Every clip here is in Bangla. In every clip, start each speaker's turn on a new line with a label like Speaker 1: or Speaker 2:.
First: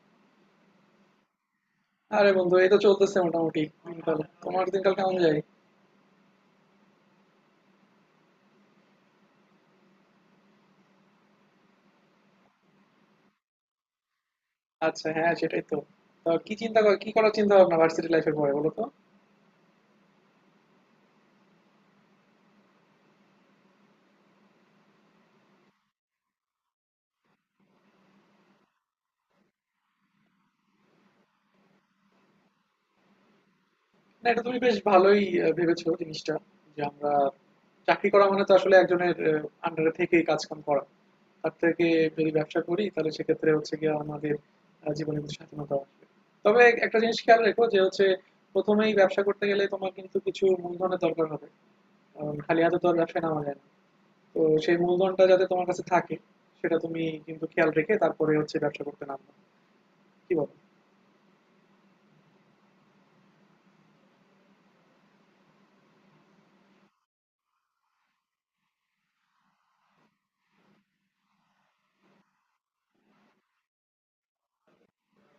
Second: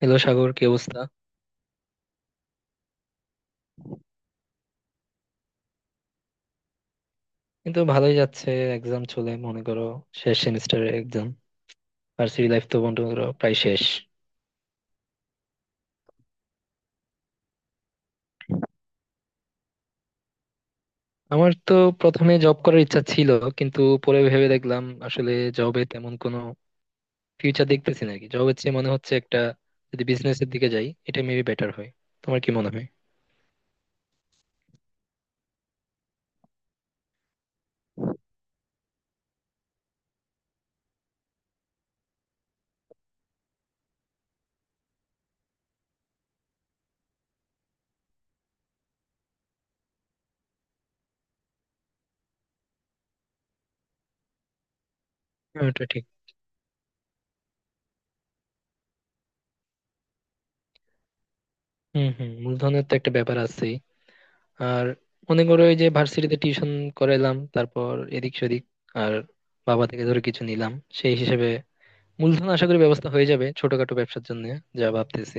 Speaker 1: হ্যালো সাগর, কি অবস্থা?
Speaker 2: আরে বন্ধু, এই তো চলতেছে মোটামুটি। দিনকাল তোমার দিনকাল কেমন যায়?
Speaker 1: কিন্তু ভালোই যাচ্ছে। এক্সাম চলে মনে করো, শেষ সেমিস্টারের এক্সাম। ভার্সিটি লাইফ তো মনে করো প্রায় শেষ।
Speaker 2: আচ্ছা, হ্যাঁ, সেটাই তো। তা কি চিন্তা কর, কি করার চিন্তা ভাবনা ভার্সিটি লাইফের পরে বলো তো।
Speaker 1: আমার তো প্রথমে জব করার ইচ্ছা ছিল, কিন্তু পরে ভেবে দেখলাম আসলে জবে তেমন কোনো ফিউচার দেখতেছি নাকি, জব হচ্ছে মনে হচ্ছে একটা। যদি বিজনেসের দিকে যাই এটা মেবি বেটার হয়। তোমার কি মনে হয়?
Speaker 2: না, এটা তুমি বেশ ভালোই ভেবেছো জিনিসটা। যে আমরা চাকরি করা মানে তো আসলে একজনের আন্ডারে থেকেই কাজ কাম করা। তার থেকে যদি ব্যবসা করি তাহলে সেক্ষেত্রে হচ্ছে গিয়ে আমাদের জীবনে কিছু স্বাধীনতা আসবে। তবে একটা জিনিস খেয়াল রেখো যে হচ্ছে, প্রথমেই ব্যবসা করতে গেলে তোমার কিন্তু কিছু মূলধনের দরকার হবে। কারণ খালি হাতে তো আর ব্যবসায় নামা যায় না। তো সেই মূলধনটা যাতে
Speaker 1: হ্যাঁ,
Speaker 2: তোমার কাছে
Speaker 1: ওটা ঠিক।
Speaker 2: থাকে সেটা তুমি কিন্তু খেয়াল রেখে তারপরে হচ্ছে ব্যবসা করতে নামবে। কি বলো?
Speaker 1: হম হম, মূলধনের তো একটা ব্যাপার আছে। আর মনে করো ওই যে ভার্সিটিতে টিউশন করাইলাম, তারপর এদিক সেদিক, আর বাবা থেকে ধরে কিছু নিলাম, সেই হিসেবে মূলধন আশা করি ব্যবস্থা হয়ে যাবে ছোটখাটো ব্যবসার জন্য, যা ভাবতেছি।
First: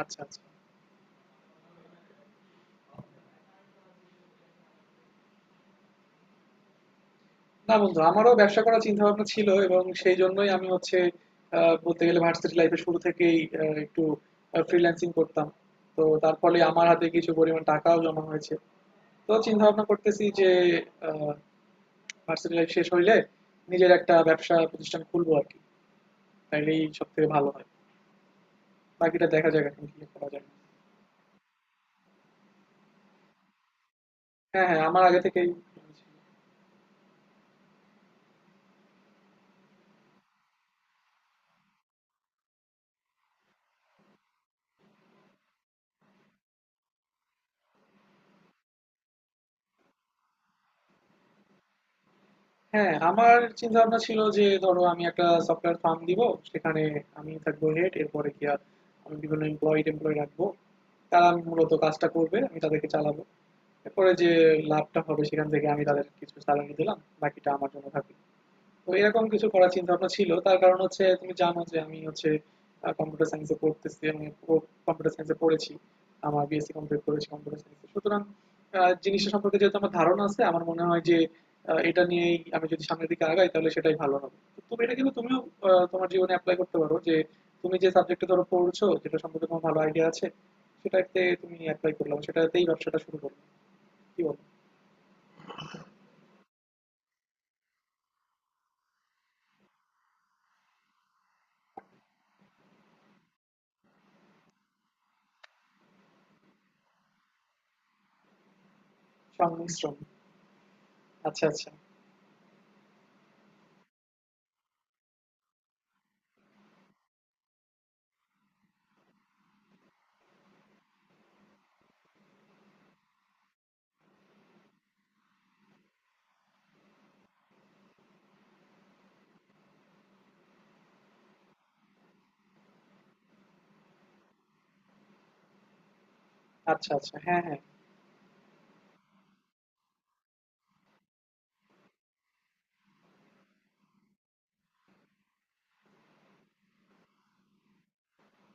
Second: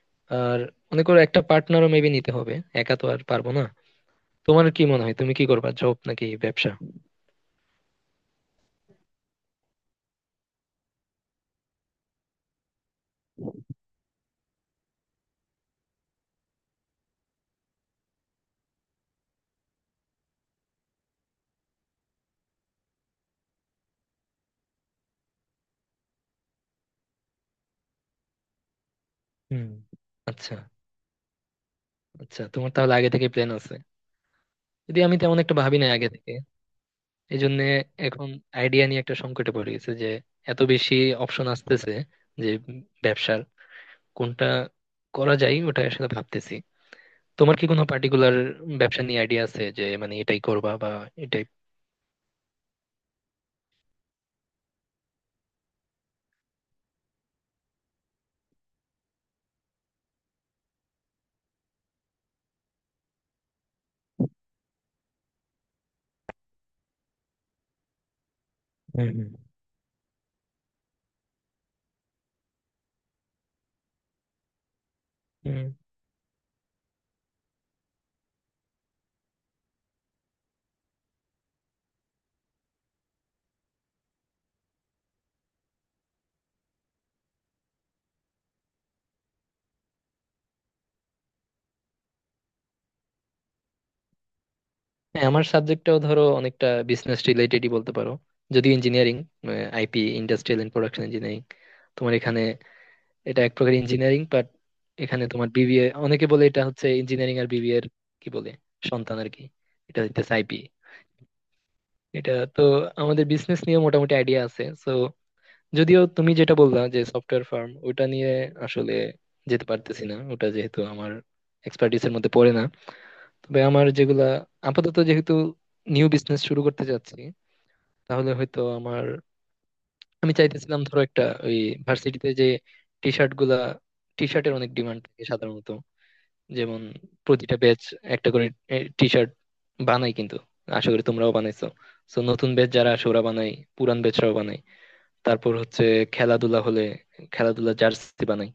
Speaker 2: আচ্ছা, আচ্ছা।
Speaker 1: আর মনে করো একটা পার্টনারও মেবি নিতে হবে, একা তো আর পারবো না। তোমার কি মনে হয়, তুমি কি করবা, জব নাকি ব্যবসা?
Speaker 2: না বন্ধু, আমারও ব্যবসা করার চিন্তা ভাবনা ছিল এবং সেই জন্যই আমি হচ্ছে বলতে গেলে ভার্সিটি লাইফে শুরু থেকেই একটু ফ্রিল্যান্সিং করতাম। তো তার ফলে আমার হাতে কিছু পরিমাণ টাকাও জমা হয়েছে। তো চিন্তা ভাবনা করতেছি যে ভার্সিটি লাইফ শেষ হইলে নিজের একটা ব্যবসা প্রতিষ্ঠান খুলবো আর কি। তাইলেই সব থেকে ভালো হয়। বাকিটা দেখা যাক
Speaker 1: হুম।
Speaker 2: এখন কি করা যায়।
Speaker 1: আচ্ছা, আচ্ছা, তোমার তাহলে আগে থেকে প্ল্যান আছে।
Speaker 2: হ্যাঁ, হ্যাঁ,
Speaker 1: যদি
Speaker 2: আমার
Speaker 1: আমি
Speaker 2: আগে
Speaker 1: তেমন
Speaker 2: থেকেই।
Speaker 1: একটা ভাবি নাই আগে থেকে, এই জন্য এখন আইডিয়া নিয়ে একটা সংকটে পড়ে গেছে যে এত বেশি অপশন আসতেছে, যে ব্যবসার কোনটা করা যায় ওটা আসলে ভাবতেছি। তোমার কি কোনো পার্টিকুলার ব্যবসা নিয়ে আইডিয়া আছে, যে মানে এটাই করবা বা এটাই?
Speaker 2: হ্যাঁ, আমার চিন্তাভাবনা ছিল যে ধরো আমি একটা সফটওয়্যার ফার্ম দিব। সেখানে আমি থাকবো হেড, এরপরে গিয়া আমি বিভিন্ন এমপ্লয়ি টেমপ্লয়ি রাখবো। তারা মূলত কাজটা করবে, আমি তাদেরকে চালাবো। এরপরে যে লাভটা হবে সেখান থেকে আমি তাদের কিছু স্যালারি দিলাম, বাকিটা আমার জন্য থাকবে। তো
Speaker 1: হুম।
Speaker 2: এরকম কিছু করার চিন্তা ভাবনা ছিল। তার কারণ হচ্ছে তুমি জানো যে আমি হচ্ছে কম্পিউটার সায়েন্সে পড়তেছি এবং কম্পিউটার সায়েন্সে
Speaker 1: হুম।
Speaker 2: পড়েছি। আমার বিএসসি কমপ্লিট করেছি কম্পিউটার সায়েন্সে, সুতরাং জিনিসটা সম্পর্কে যেহেতু আমার ধারণা আছে আমার মনে হয় যে এটা নিয়েই আমি যদি সামনের দিকে আগাই তাহলে সেটাই ভালো হবে। তো তুমি এটা কিন্তু তুমিও তোমার জীবনে অ্যাপ্লাই করতে পারো। যে তুমি যে সাবজেক্টে ধরো পড়ছো, যেটা সম্পর্কে তোমার ভালো আইডিয়া আছে, সেটাতে তুমি অ্যাপ্লাই করলাম, সেটাতেই ব্যবসাটা শুরু করলাম। কি বলো?
Speaker 1: হ্যাঁ, আমার সাবজেক্টটাও ধরো অনেকটা বিজনেস রিলেটেডই বলতে পারো, যদিও engineering. IP, industrial and production engineering তোমার এখানে। এটা এক প্রকার ইঞ্জিনিয়ারিং বাট এখানে তোমার বিবিএ, অনেকে বলে এটা হচ্ছে ইঞ্জিনিয়ারিং আর বিবিএ এর কি বলে, সন্তান আর কি।
Speaker 2: সংমিশ্রণ।
Speaker 1: এটা হচ্ছে আইপি।
Speaker 2: আচ্ছা, আচ্ছা।
Speaker 1: এটা তো, আমাদের বিজনেস নিয়ে মোটামুটি আইডিয়া আছে, সো যদিও তুমি যেটা বললা যে সফটওয়্যার ফার্ম, ওটা নিয়ে আসলে যেতে পারতেছি না, ওটা যেহেতু আমার এক্সপার্টিস এর মধ্যে পড়ে না। তবে আমার যেগুলা আপাতত, যেহেতু নিউ বিজনেস শুরু করতে যাচ্ছি, তাহলে হয়তো আমার, আমি চাইতেছিলাম ধরো একটা, ওই ভার্সিটিতে যে টি শার্ট গুলা, টি শার্টের অনেক ডিমান্ড থাকে সাধারণত। যেমন
Speaker 2: আচ্ছা, আচ্ছা। হ্যাঁ,
Speaker 1: প্রতিটা
Speaker 2: হ্যাঁ।
Speaker 1: ব্যাচ একটা করে টি শার্ট বানাই, কিন্তু আশা করি তোমরাও বানাইছো। তো নতুন ব্যাচ যারা আসে ওরা বানাই, পুরান ব্যাচরাও বানাই। তারপর হচ্ছে খেলাধুলা হলে খেলাধুলা জার্সি বানাই।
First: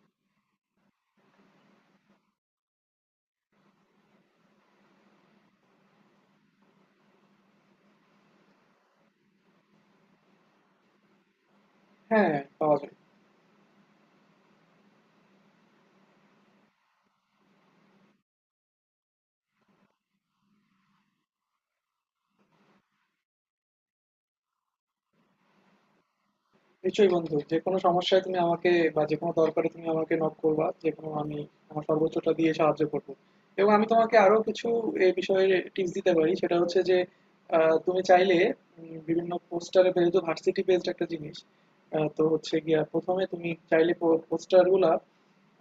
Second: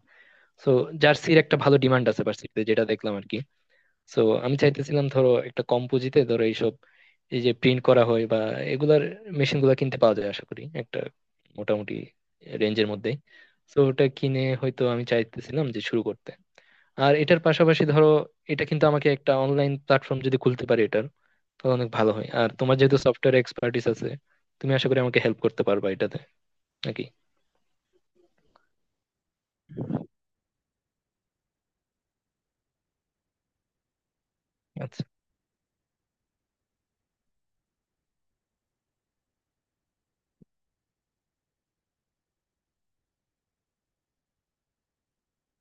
Speaker 1: তো জার্সির একটা ভালো ডিমান্ড আছে ভার্সিটিতে, যেটা দেখলাম আর কি। সো আমি চাইতেছিলাম ধরো একটা কম পুঁজিতে ধরো এইসব, এই যে প্রিন্ট করা হয় বা এগুলার মেশিন গুলা কিনতে পাওয়া যায় আশা করি একটা মোটামুটি
Speaker 2: হ্যাঁ, পাওয়া
Speaker 1: রেঞ্জের
Speaker 2: যায়।
Speaker 1: মধ্যে। তো ওটা কিনে হয়তো আমি চাইতেছিলাম যে শুরু করতে। আর এটার পাশাপাশি ধরো এটা কিন্তু, আমাকে একটা অনলাইন প্ল্যাটফর্ম যদি খুলতে পারি এটার, তাহলে অনেক ভালো হয়। আর তোমার যেহেতু সফটওয়্যার এক্সপার্টিস আছে, তুমি আশা করি আমাকে হেল্প করতে পারবা এটাতে, নাকি?
Speaker 2: নিশ্চয়ই বন্ধু, যে কোনো সমস্যায় তুমি আমাকে বা যে কোনো দরকারে তুমি আমাকে নক করবা। যে কোনো, আমি আমার সর্বোচ্চটা দিয়ে সাহায্য করব। এবং আমি তোমাকে আরো কিছু
Speaker 1: আচ্ছা।
Speaker 2: এই বিষয়ে টিপস দিতে পারি। সেটা হচ্ছে যে তুমি চাইলে বিভিন্ন পোস্টারে, যেহেতু ভার্সিটি বেসড একটা জিনিস, তো হচ্ছে গিয়া প্রথমে তুমি চাইলে পোস্টার গুলা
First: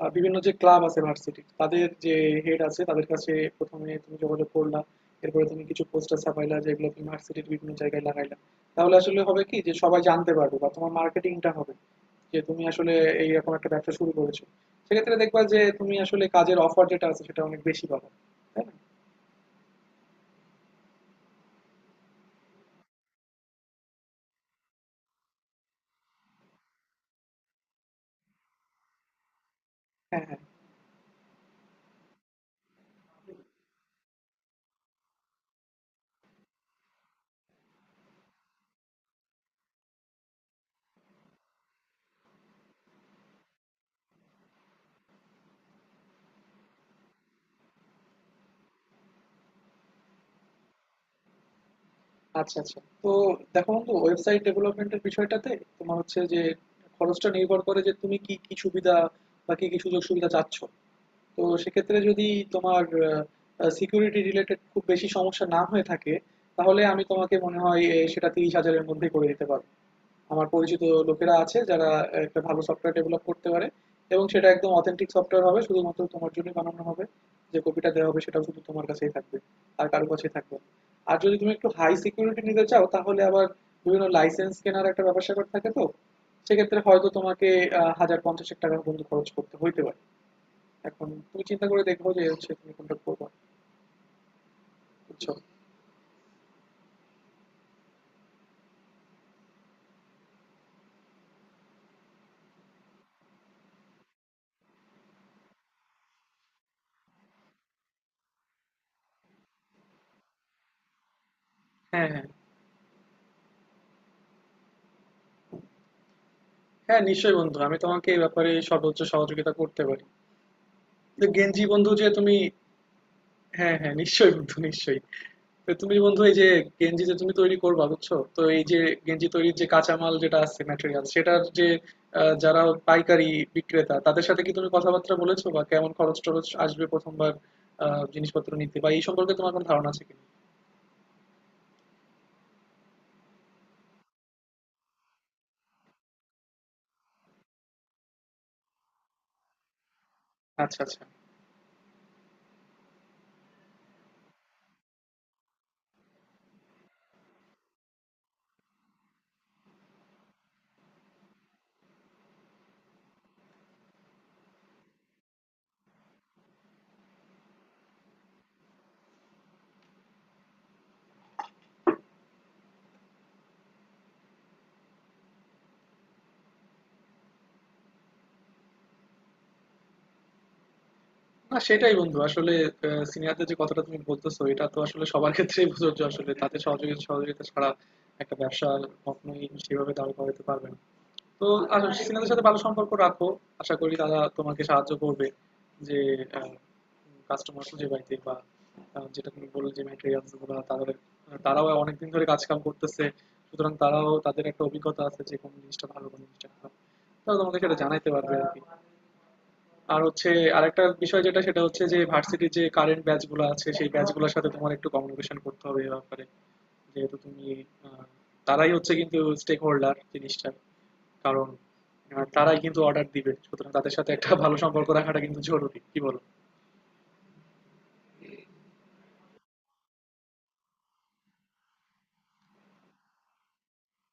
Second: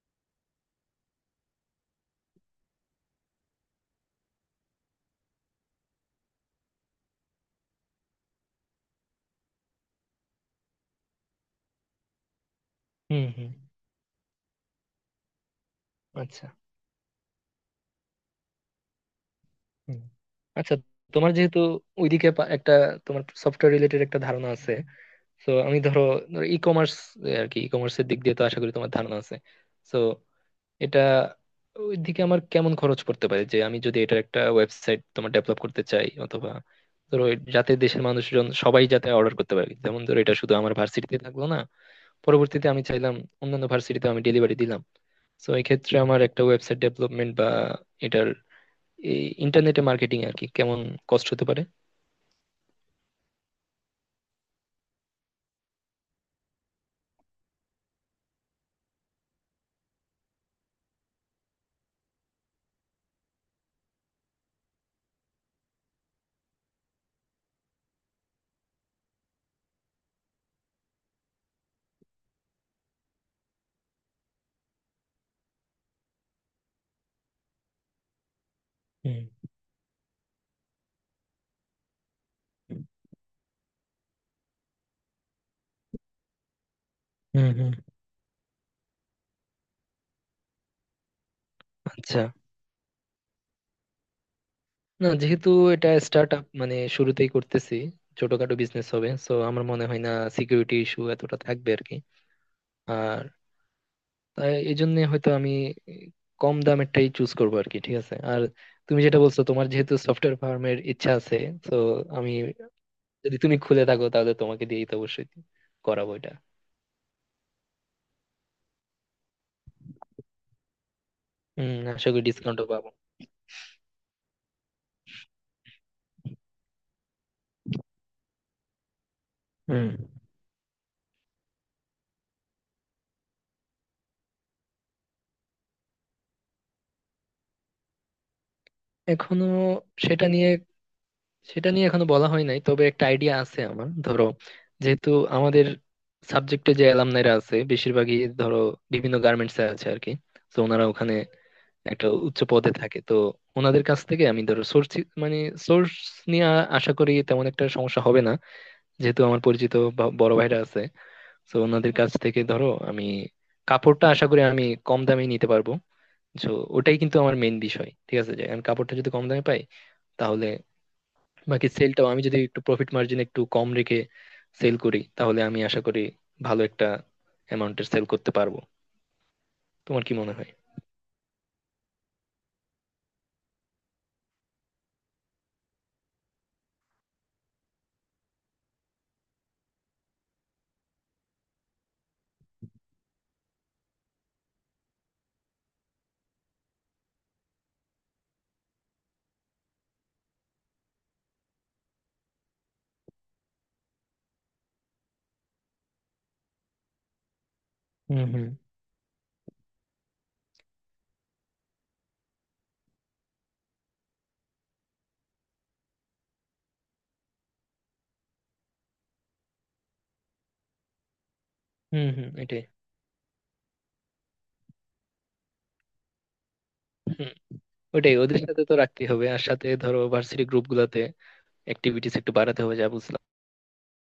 Speaker 2: বিভিন্ন যে ক্লাব আছে ভার্সিটি তাদের যে হেড আছে তাদের কাছে প্রথমে তুমি যোগাযোগ করলা। এরপরে তুমি কিছু পোস্টার ছাপাইলা যেগুলো তুমি ভার্সিটির বিভিন্ন জায়গায় লাগাইলা। তাহলে আসলে হবে কি যে সবাই জানতে পারবে বা তোমার মার্কেটিংটা হবে যে তুমি আসলে
Speaker 1: হুম, হুম।
Speaker 2: এইরকম একটা ব্যবসা শুরু করেছো। সেক্ষেত্রে দেখবা যে তুমি আসলে
Speaker 1: আচ্ছা।
Speaker 2: কাজের অফার যেটা আছে সেটা অনেক বেশি পাবে। তাই না?
Speaker 1: হুম। আচ্ছা, তোমার যেহেতু ওইদিকে একটা, তোমার সফটওয়্যার রিলেটেড একটা ধারণা আছে। তো আমি ধরো ই কমার্স আর কি, ই কমার্সের দিক দিয়ে তো আশা করি তোমার ধারণা আছে। তো
Speaker 2: হ্যাঁ, হ্যাঁ।
Speaker 1: এটা, ওই দিকে আমার কেমন খরচ পড়তে পারে, যে আমি যদি এটার একটা ওয়েবসাইট তোমার ডেভেলপ করতে চাই, অথবা ধরো যাতে দেশের মানুষজন সবাই যাতে অর্ডার করতে পারে, যেমন ধরো এটা শুধু আমার ভার্সিটিতে থাকলো না, পরবর্তীতে আমি চাইলাম অন্যান্য ভার্সিটিতে আমি ডেলিভারি দিলাম। তো এই ক্ষেত্রে আমার একটা ওয়েবসাইট ডেভেলপমেন্ট বা এটার ইন্টারনেটে মার্কেটিং আর কি কেমন কষ্ট হতে পারে?
Speaker 2: আচ্ছা, আচ্ছা। তো দেখো বন্ধু, ওয়েবসাইট ডেভেলপমেন্টের বিষয়টাতে তোমার হচ্ছে যে খরচটা নির্ভর করে যে তুমি কি কি সুবিধা বা কি কি সুযোগ সুবিধা চাচ্ছ। তো সেক্ষেত্রে যদি তোমার সিকিউরিটি রিলেটেড খুব বেশি সমস্যা না হয়ে থাকে তাহলে আমি তোমাকে মনে হয় সেটা 30,000-এর মধ্যে করে দিতে পারবো। আমার পরিচিত লোকেরা আছে যারা একটা ভালো সফটওয়্যার ডেভেলপ করতে পারে, এবং সেটা একদম অথেন্টিক সফটওয়্যার হবে, শুধুমাত্র তোমার জন্য বানানো হবে। যে কপিটা দেওয়া হবে সেটাও শুধু তোমার কাছেই
Speaker 1: হুম,
Speaker 2: থাকবে, আর কারো কাছেই থাকবে না। আর যদি তুমি একটু হাই সিকিউরিটি নিতে চাও তাহলে আবার বিভিন্ন লাইসেন্স কেনার একটা ব্যাপার স্যাপার থাকে। তো সেক্ষেত্রে হয়তো তোমাকে
Speaker 1: হুম। হুম।
Speaker 2: হাজার পঞ্চাশেক টাকা পর্যন্ত খরচ করতে হইতে পারে। এখন তুমি চিন্তা করে দেখো
Speaker 1: আচ্ছা।
Speaker 2: যে হচ্ছে তুমি কোনটা করবা।
Speaker 1: না,
Speaker 2: বুঝছো?
Speaker 1: যেহেতু এটা স্টার্ট আপ, মানে শুরুতেই করতেছি, ছোটখাটো বিজনেস হবে, সো আমার মনে হয় না সিকিউরিটি ইস্যু এতটা থাকবে আর কি। আর তাই এই জন্য হয়তো আমি কম দামেরটাই চুজ করবো আর কি, ঠিক আছে। আর তুমি যেটা বলছো, তোমার যেহেতু সফটওয়্যার ফার্মের ইচ্ছা আছে, তো
Speaker 2: হ্যাঁ, হ্যাঁ।
Speaker 1: আমি, যদি তুমি খুলে থাকো তাহলে তোমাকে দিয়েই তো অবশ্যই করাবো এটা।
Speaker 2: হ্যাঁ, নিশ্চয়ই বন্ধু, আমি তোমাকে এই ব্যাপারে সর্বোচ্চ সহযোগিতা করতে পারি। তো গেঞ্জি
Speaker 1: হম,
Speaker 2: বন্ধু যে
Speaker 1: আশা করি
Speaker 2: তুমি,
Speaker 1: ডিসকাউন্টও পাবো।
Speaker 2: হ্যাঁ হ্যাঁ নিশ্চয়ই বন্ধু, নিশ্চয়ই। তো তুমি বন্ধু এই যে গেঞ্জি যে তুমি তৈরি করবা, বুঝছো তো, এই যে গেঞ্জি তৈরির যে
Speaker 1: হুম।
Speaker 2: কাঁচামাল যেটা আছে ম্যাটেরিয়াল সেটার যে যারা পাইকারি বিক্রেতা তাদের সাথে কি তুমি কথাবার্তা বলেছো বা কেমন খরচ টরচ আসবে প্রথমবার জিনিসপত্র নিতে, বা এই সম্পর্কে
Speaker 1: এখনো
Speaker 2: তোমার কোনো ধারণা আছে কিনা?
Speaker 1: সেটা নিয়ে, সেটা নিয়ে এখনো বলা হয় নাই, তবে একটা আইডিয়া আছে আমার। ধরো যেহেতু আমাদের সাবজেক্টে যে অ্যালামনাইরা আছে, বেশিরভাগই ধরো বিভিন্ন গার্মেন্টস এ আছে আর কি। তো
Speaker 2: আচ্ছা,
Speaker 1: ওনারা
Speaker 2: আচ্ছা।
Speaker 1: ওখানে একটা উচ্চ পদে থাকে, তো ওনাদের কাছ থেকে আমি ধরো সোর্স, মানে সোর্স নিয়ে আশা করি তেমন একটা সমস্যা হবে না, যেহেতু আমার পরিচিত বড় ভাইরা আছে। তো ওনাদের কাছ থেকে ধরো আমি কাপড়টা আশা করি আমি কম দামে নিতে পারবো। তো ওটাই কিন্তু আমার মেইন বিষয়, ঠিক আছে, যে আমি কাপড়টা যদি কম দামে পাই, তাহলে বাকি সেলটাও আমি যদি একটু প্রফিট মার্জিন একটু কম রেখে সেল করি, তাহলে আমি আশা করি ভালো একটা অ্যামাউন্টের সেল করতে পারবো। তোমার কি মনে হয়?
Speaker 2: না সেটাই বন্ধু, আসলে সিনিয়রদের যে কথাটা তুমি বলতেছো এটা তো আসলে সবার ক্ষেত্রেই প্রযোজ্য। আসলে তাদের সহযোগিতা সহযোগিতা ছাড়া একটা ব্যবসা কখনোই সেভাবে দাঁড় করাতে পারবে না। তো আসলে সিনিয়রদের সাথে ভালো সম্পর্ক রাখো, আশা করি তারা তোমাকে সাহায্য করবে। যে কাস্টমার খুঁজে পাইতে বা যেটা তুমি বললে যে ম্যাটেরিয়ালস গুলো তাদের, তারাও অনেকদিন ধরে কাজ কাম করতেছে। সুতরাং তারাও, তাদের একটা অভিজ্ঞতা আছে যে কোন জিনিসটা ভালো কোন জিনিসটা খারাপ, তারা তোমাকে সেটা জানাইতে
Speaker 1: হুম,
Speaker 2: পারবে
Speaker 1: হুম।
Speaker 2: আর কি। আর হচ্ছে আরেকটা বিষয় যেটা, সেটা হচ্ছে যে ভার্সিটির যে কারেন্ট ব্যাচগুলো আছে সেই ব্যাচগুলোর সাথে তোমার একটু কমিউনিকেশন করতে হবে এ ব্যাপারে। যেহেতু তুমি আহ, তারাই হচ্ছে কিন্তু স্টেক হোল্ডার জিনিসটার। কারণ
Speaker 1: হুম, হুম,
Speaker 2: তারাই
Speaker 1: এটাই।
Speaker 2: কিন্তু অর্ডার দিবে, সুতরাং তাদের সাথে একটা ভালো সম্পর্ক রাখাটা কিন্তু জরুরি। কি বলো?
Speaker 1: হুম। ওটাই, ওদের সাথে তো রাখতেই হবে। আর সাথে ধরো ভার্সিটি গ্রুপ গুলাতে অ্যাক্টিভিটিস একটু বাড়াতে হবে, যা বুঝলাম।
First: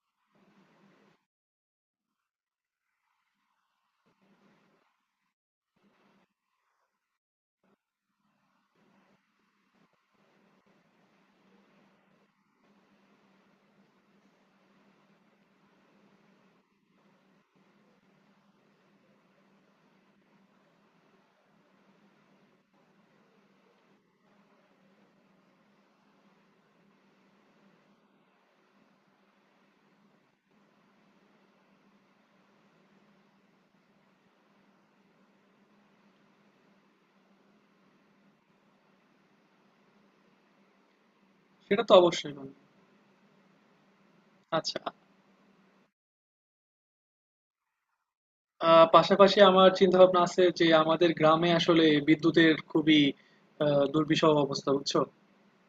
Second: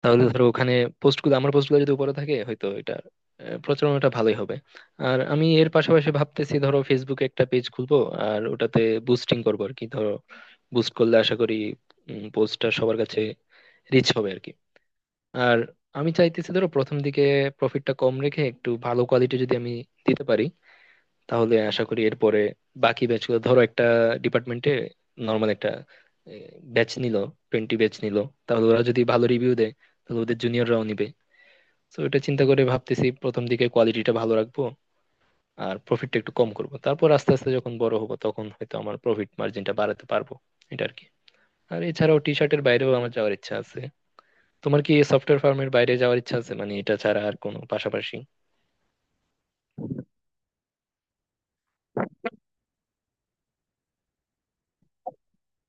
Speaker 1: তাহলে ধরো ওখানে পোস্ট গুলো যদি উপরে থাকে, হয়তো এটা প্রচারণাটা ভালোই হবে। আর আমি এর পাশাপাশি ভাবতেছি ধরো ফেসবুকে একটা পেজ খুলবো, আর ওটাতে বুস্টিং করবো আর কি। ধরো বুস্ট করলে আশা করি পোস্টটা সবার কাছে রিচ হবে আর কি। আর আমি চাইতেছি ধরো প্রথম দিকে প্রফিটটা কম রেখে একটু ভালো কোয়ালিটি যদি আমি দিতে পারি, তাহলে আশা করি এরপরে বাকি ব্যাচগুলো ধরো, একটা ডিপার্টমেন্টে নর্মাল একটা ব্যাচ নিল, টোয়েন্টি ব্যাচ নিল, তাহলে ওরা যদি ভালো রিভিউ দেয়, তাহলে ওদের জুনিয়ররাও নিবে। তো এটা চিন্তা করে ভাবতেছি প্রথম দিকে কোয়ালিটিটা ভালো রাখবো, আর প্রফিটটা একটু কম করব, তারপর আস্তে আস্তে যখন বড় হবো তখন হয়তো আমার প্রফিট মার্জিনটা বাড়াতে পারবো, এটা আর কি। আর
Speaker 2: সেটা তো
Speaker 1: এছাড়াও টি
Speaker 2: অবশ্যই বন্ধু।
Speaker 1: শার্টের বাইরেও আমার যাওয়ার ইচ্ছা আছে।
Speaker 2: আচ্ছা।
Speaker 1: তোমার কি সফটওয়্যার ফার্মের বাইরে যাওয়ার ইচ্ছা আছে, মানে এটা ছাড়া আর কোনো পাশাপাশি?
Speaker 2: পাশাপাশি আমার চিন্তা ভাবনা আছে যে আমাদের গ্রামে আসলে বিদ্যুতের খুবই দুর্বিষহ অবস্থা, বুঝছো।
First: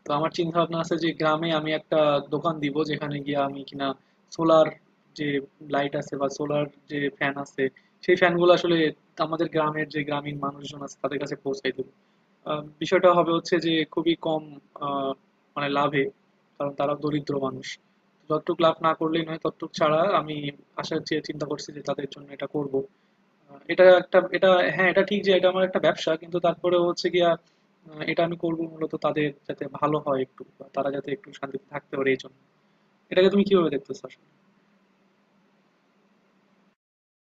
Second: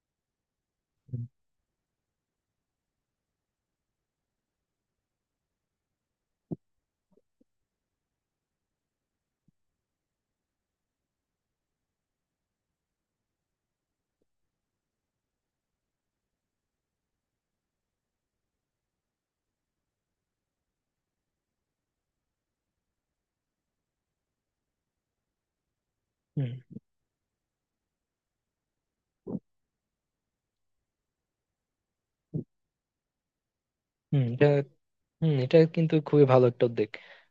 Speaker 2: তো আমার চিন্তা ভাবনা আছে যে গ্রামে আমি একটা দোকান দিব যেখানে গিয়ে আমি কিনা সোলার যে লাইট আছে বা সোলার যে ফ্যান আছে সেই ফ্যানগুলো আসলে আমাদের গ্রামের যে গ্রামীণ মানুষজন আছে তাদের কাছে পৌঁছাই দেবো। বিষয়টা হবে হচ্ছে যে খুবই কম আহ, মানে লাভে। কারণ তারা দরিদ্র মানুষ। যতটুক লাভ না করলেই নয় ততটুক ছাড়া আমি আশা চেয়ে চিন্তা করছি যে তাদের জন্য এটা করব। এটা হ্যাঁ, এটা ঠিক যে এটা আমার একটা ব্যবসা, কিন্তু তারপরে
Speaker 1: হুম,
Speaker 2: হচ্ছে গিয়া এটা আমি করবো মূলত তাদের যাতে ভালো হয় একটু, বা তারা যাতে একটু শান্তিতে থাকতে পারে এই জন্য। এটাকে তুমি কিভাবে দেখতেছো
Speaker 1: হুম,
Speaker 2: আসলে?
Speaker 1: এটা। হুম, এটা কিন্তু খুবই ভালো একটা উদ্যোগ।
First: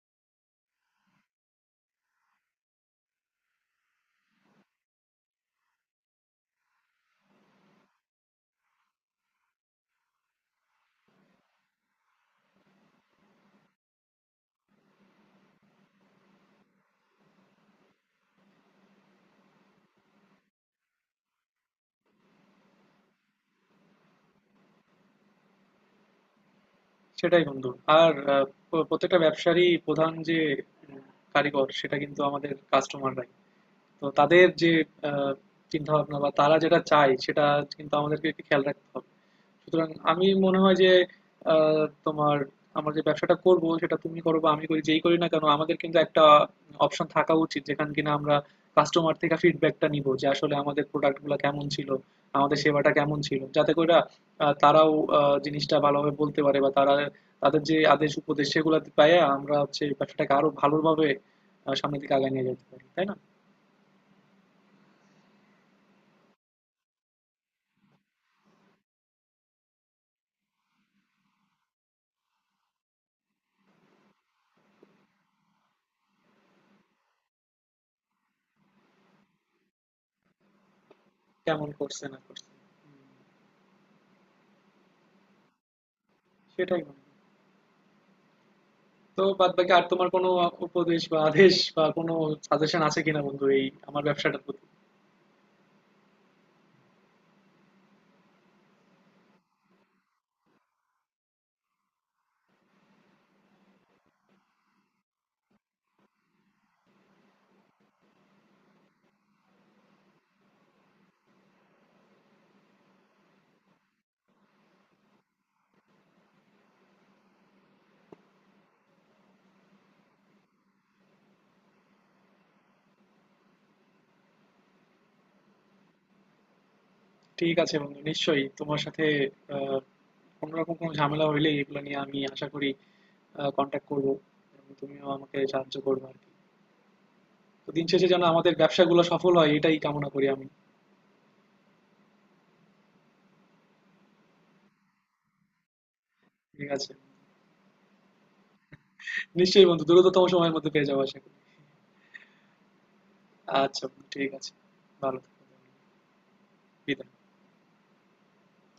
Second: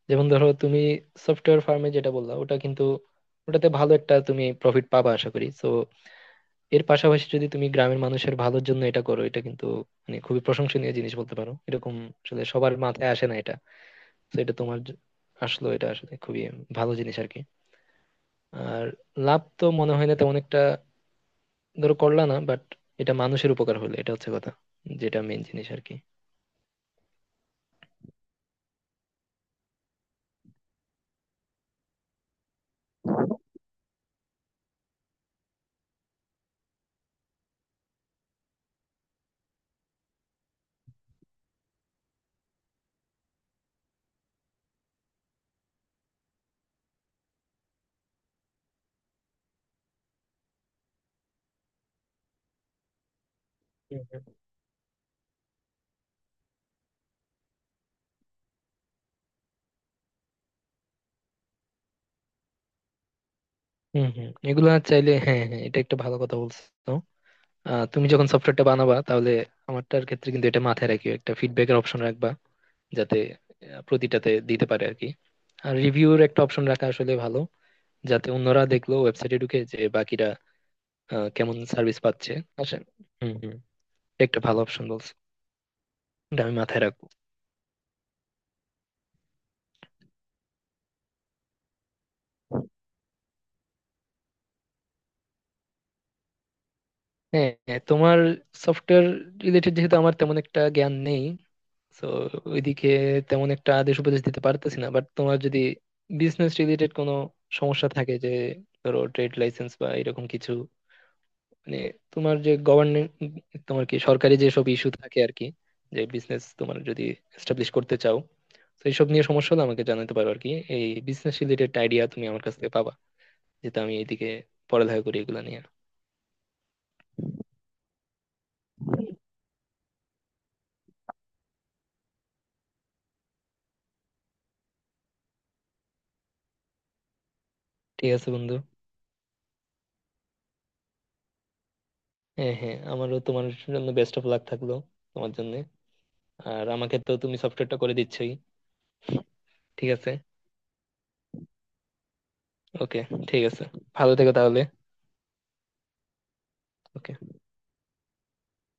Speaker 1: যেমন ধরো তুমি সফটওয়্যার ফার্মে যেটা বললা, ওটা কিন্তু, ওটাতে ভালো একটা তুমি প্রফিট পাবা আশা করি, তো এর পাশাপাশি যদি তুমি গ্রামের মানুষের ভালোর জন্য এটা করো, এটা কিন্তু মানে খুবই প্রশংসনীয় জিনিস বলতে পারো, এরকম আসলে সবার মাথায় আসে না এটা। তো এটা তোমার আসলো, এটা আসলে খুবই ভালো জিনিস আর কি। আর লাভ তো মনে হয় না তেমন একটা ধরো করলা না, বাট এটা মানুষের উপকার হলো, এটা হচ্ছে কথা, যেটা মেন জিনিস আর কি।
Speaker 2: সেটাই বন্ধু। আর প্রত্যেকটা ব্যবসারই প্রধান যে উম, কারিগর সেটা কিন্তু আমাদের কাস্টমাররাই। তো তাদের যে চিন্তা ভাবনা বা তারা যেটা চায় সেটা কিন্তু আমাদেরকে একটু খেয়াল রাখতে হবে। সুতরাং আমি মনে হয় যে তোমার, আমরা যে ব্যবসাটা করব সেটা তুমি করো বা আমি করি, যেই করি না কেন আমাদের কিন্তু একটা অপশন থাকা উচিত যেখানে কিনা আমরা কাস্টমার থেকে ফিডব্যাকটা নিব যে আসলে আমাদের প্রোডাক্টগুলো কেমন ছিল, আমাদের সেবাটা কেমন ছিল, যাতে করে
Speaker 1: হুম, হুম।
Speaker 2: তারাও জিনিসটা ভালোভাবে বলতে পারে। বা তারা তাদের যে আদেশ উপদেশ সেগুলো পাইয়ে আমরা হচ্ছে ব্যবসাটাকে আরো ভালোভাবে সামনের দিকে আগায় নিয়ে যেতে পারি। তাই না?
Speaker 1: হম হম, এগুলা চাইলে, হ্যাঁ হ্যাঁ, এটা একটা ভালো কথা বলছো। তুমি যখন সফটওয়্যারটা বানাবা, তাহলে আমারটার ক্ষেত্রে কিন্তু এটা মাথায় রাখিও, একটা ফিডব্যাকের অপশন রাখবা, যাতে প্রতিটাতে দিতে পারে আর কি। আর রিভিউর একটা অপশন রাখা আসলে ভালো, যাতে অন্যরা দেখলো ওয়েবসাইটে ঢুকে, যে বাকিরা কেমন
Speaker 2: কেমন
Speaker 1: সার্ভিস
Speaker 2: করছে না
Speaker 1: পাচ্ছে।
Speaker 2: করছে।
Speaker 1: আসেন।
Speaker 2: হুম,
Speaker 1: হম হম, একটা ভালো অপশন বলছো, এটা আমি
Speaker 2: সেটাই
Speaker 1: মাথায়
Speaker 2: মনে
Speaker 1: রাখবো।
Speaker 2: হয়। তো বাদবাকি আর তোমার কোনো উপদেশ বা আদেশ বা কোনো সাজেশন আছে কিনা বন্ধু এই আমার ব্যবসাটার প্রতি?
Speaker 1: হ্যাঁ, হ্যাঁ, তোমার সফটওয়্যার রিলেটেড যেহেতু আমার তেমন একটা জ্ঞান নেই, তো ওইদিকে তেমন একটা আদেশ উপদেশ দিতে পারতেছি না, বাট তোমার যদি বিজনেস রিলেটেড কোনো সমস্যা থাকে, যে ধরো ট্রেড লাইসেন্স বা এরকম কিছু, মানে তোমার যে গভর্নমেন্ট, তোমার কি সরকারি যেসব ইস্যু থাকে আর কি, যে বিজনেস তোমার যদি এস্টাবলিশ করতে চাও, তো এইসব নিয়ে সমস্যা হলে আমাকে জানাতে পারো আর কি। এই বিজনেস রিলেটেড আইডিয়া তুমি আমার কাছ থেকে পাবা, যেহেতু আমি এইদিকে পড়ালেখা করি এগুলো নিয়ে।
Speaker 2: ঠিক আছে বন্ধু, নিশ্চয়ই তোমার সাথে আহ, কোনোরকম কোনো ঝামেলা হইলে এগুলো নিয়ে আমি আশা করি কন্ট্যাক্ট করবো, এবং তুমিও আমাকে সাহায্য করবে আর কি। তো দিন
Speaker 1: ঠিক
Speaker 2: শেষে যেন
Speaker 1: আছে
Speaker 2: আমাদের
Speaker 1: বন্ধু।
Speaker 2: ব্যবসাগুলো সফল হয় এটাই কামনা করি আমি।
Speaker 1: হ্যাঁ হ্যাঁ, আমারও তোমার জন্য বেস্ট অফ লাক থাকলো, তোমার জন্য। আর
Speaker 2: ঠিক আছে,
Speaker 1: আমাকে তো তুমি সফটওয়্যারটা করে দিচ্ছই।
Speaker 2: নিশ্চয়ই বন্ধু,
Speaker 1: ঠিক আছে।
Speaker 2: দ্রুততম সময়ের মধ্যে পেয়ে যাবো আশা করি।
Speaker 1: ওকে। ঠিক আছে।
Speaker 2: আচ্ছা বন্ধু,
Speaker 1: ভালো
Speaker 2: ঠিক
Speaker 1: থেকো
Speaker 2: আছে।
Speaker 1: তাহলে।
Speaker 2: ভালো থেকো। বিদায়।
Speaker 1: ওকে।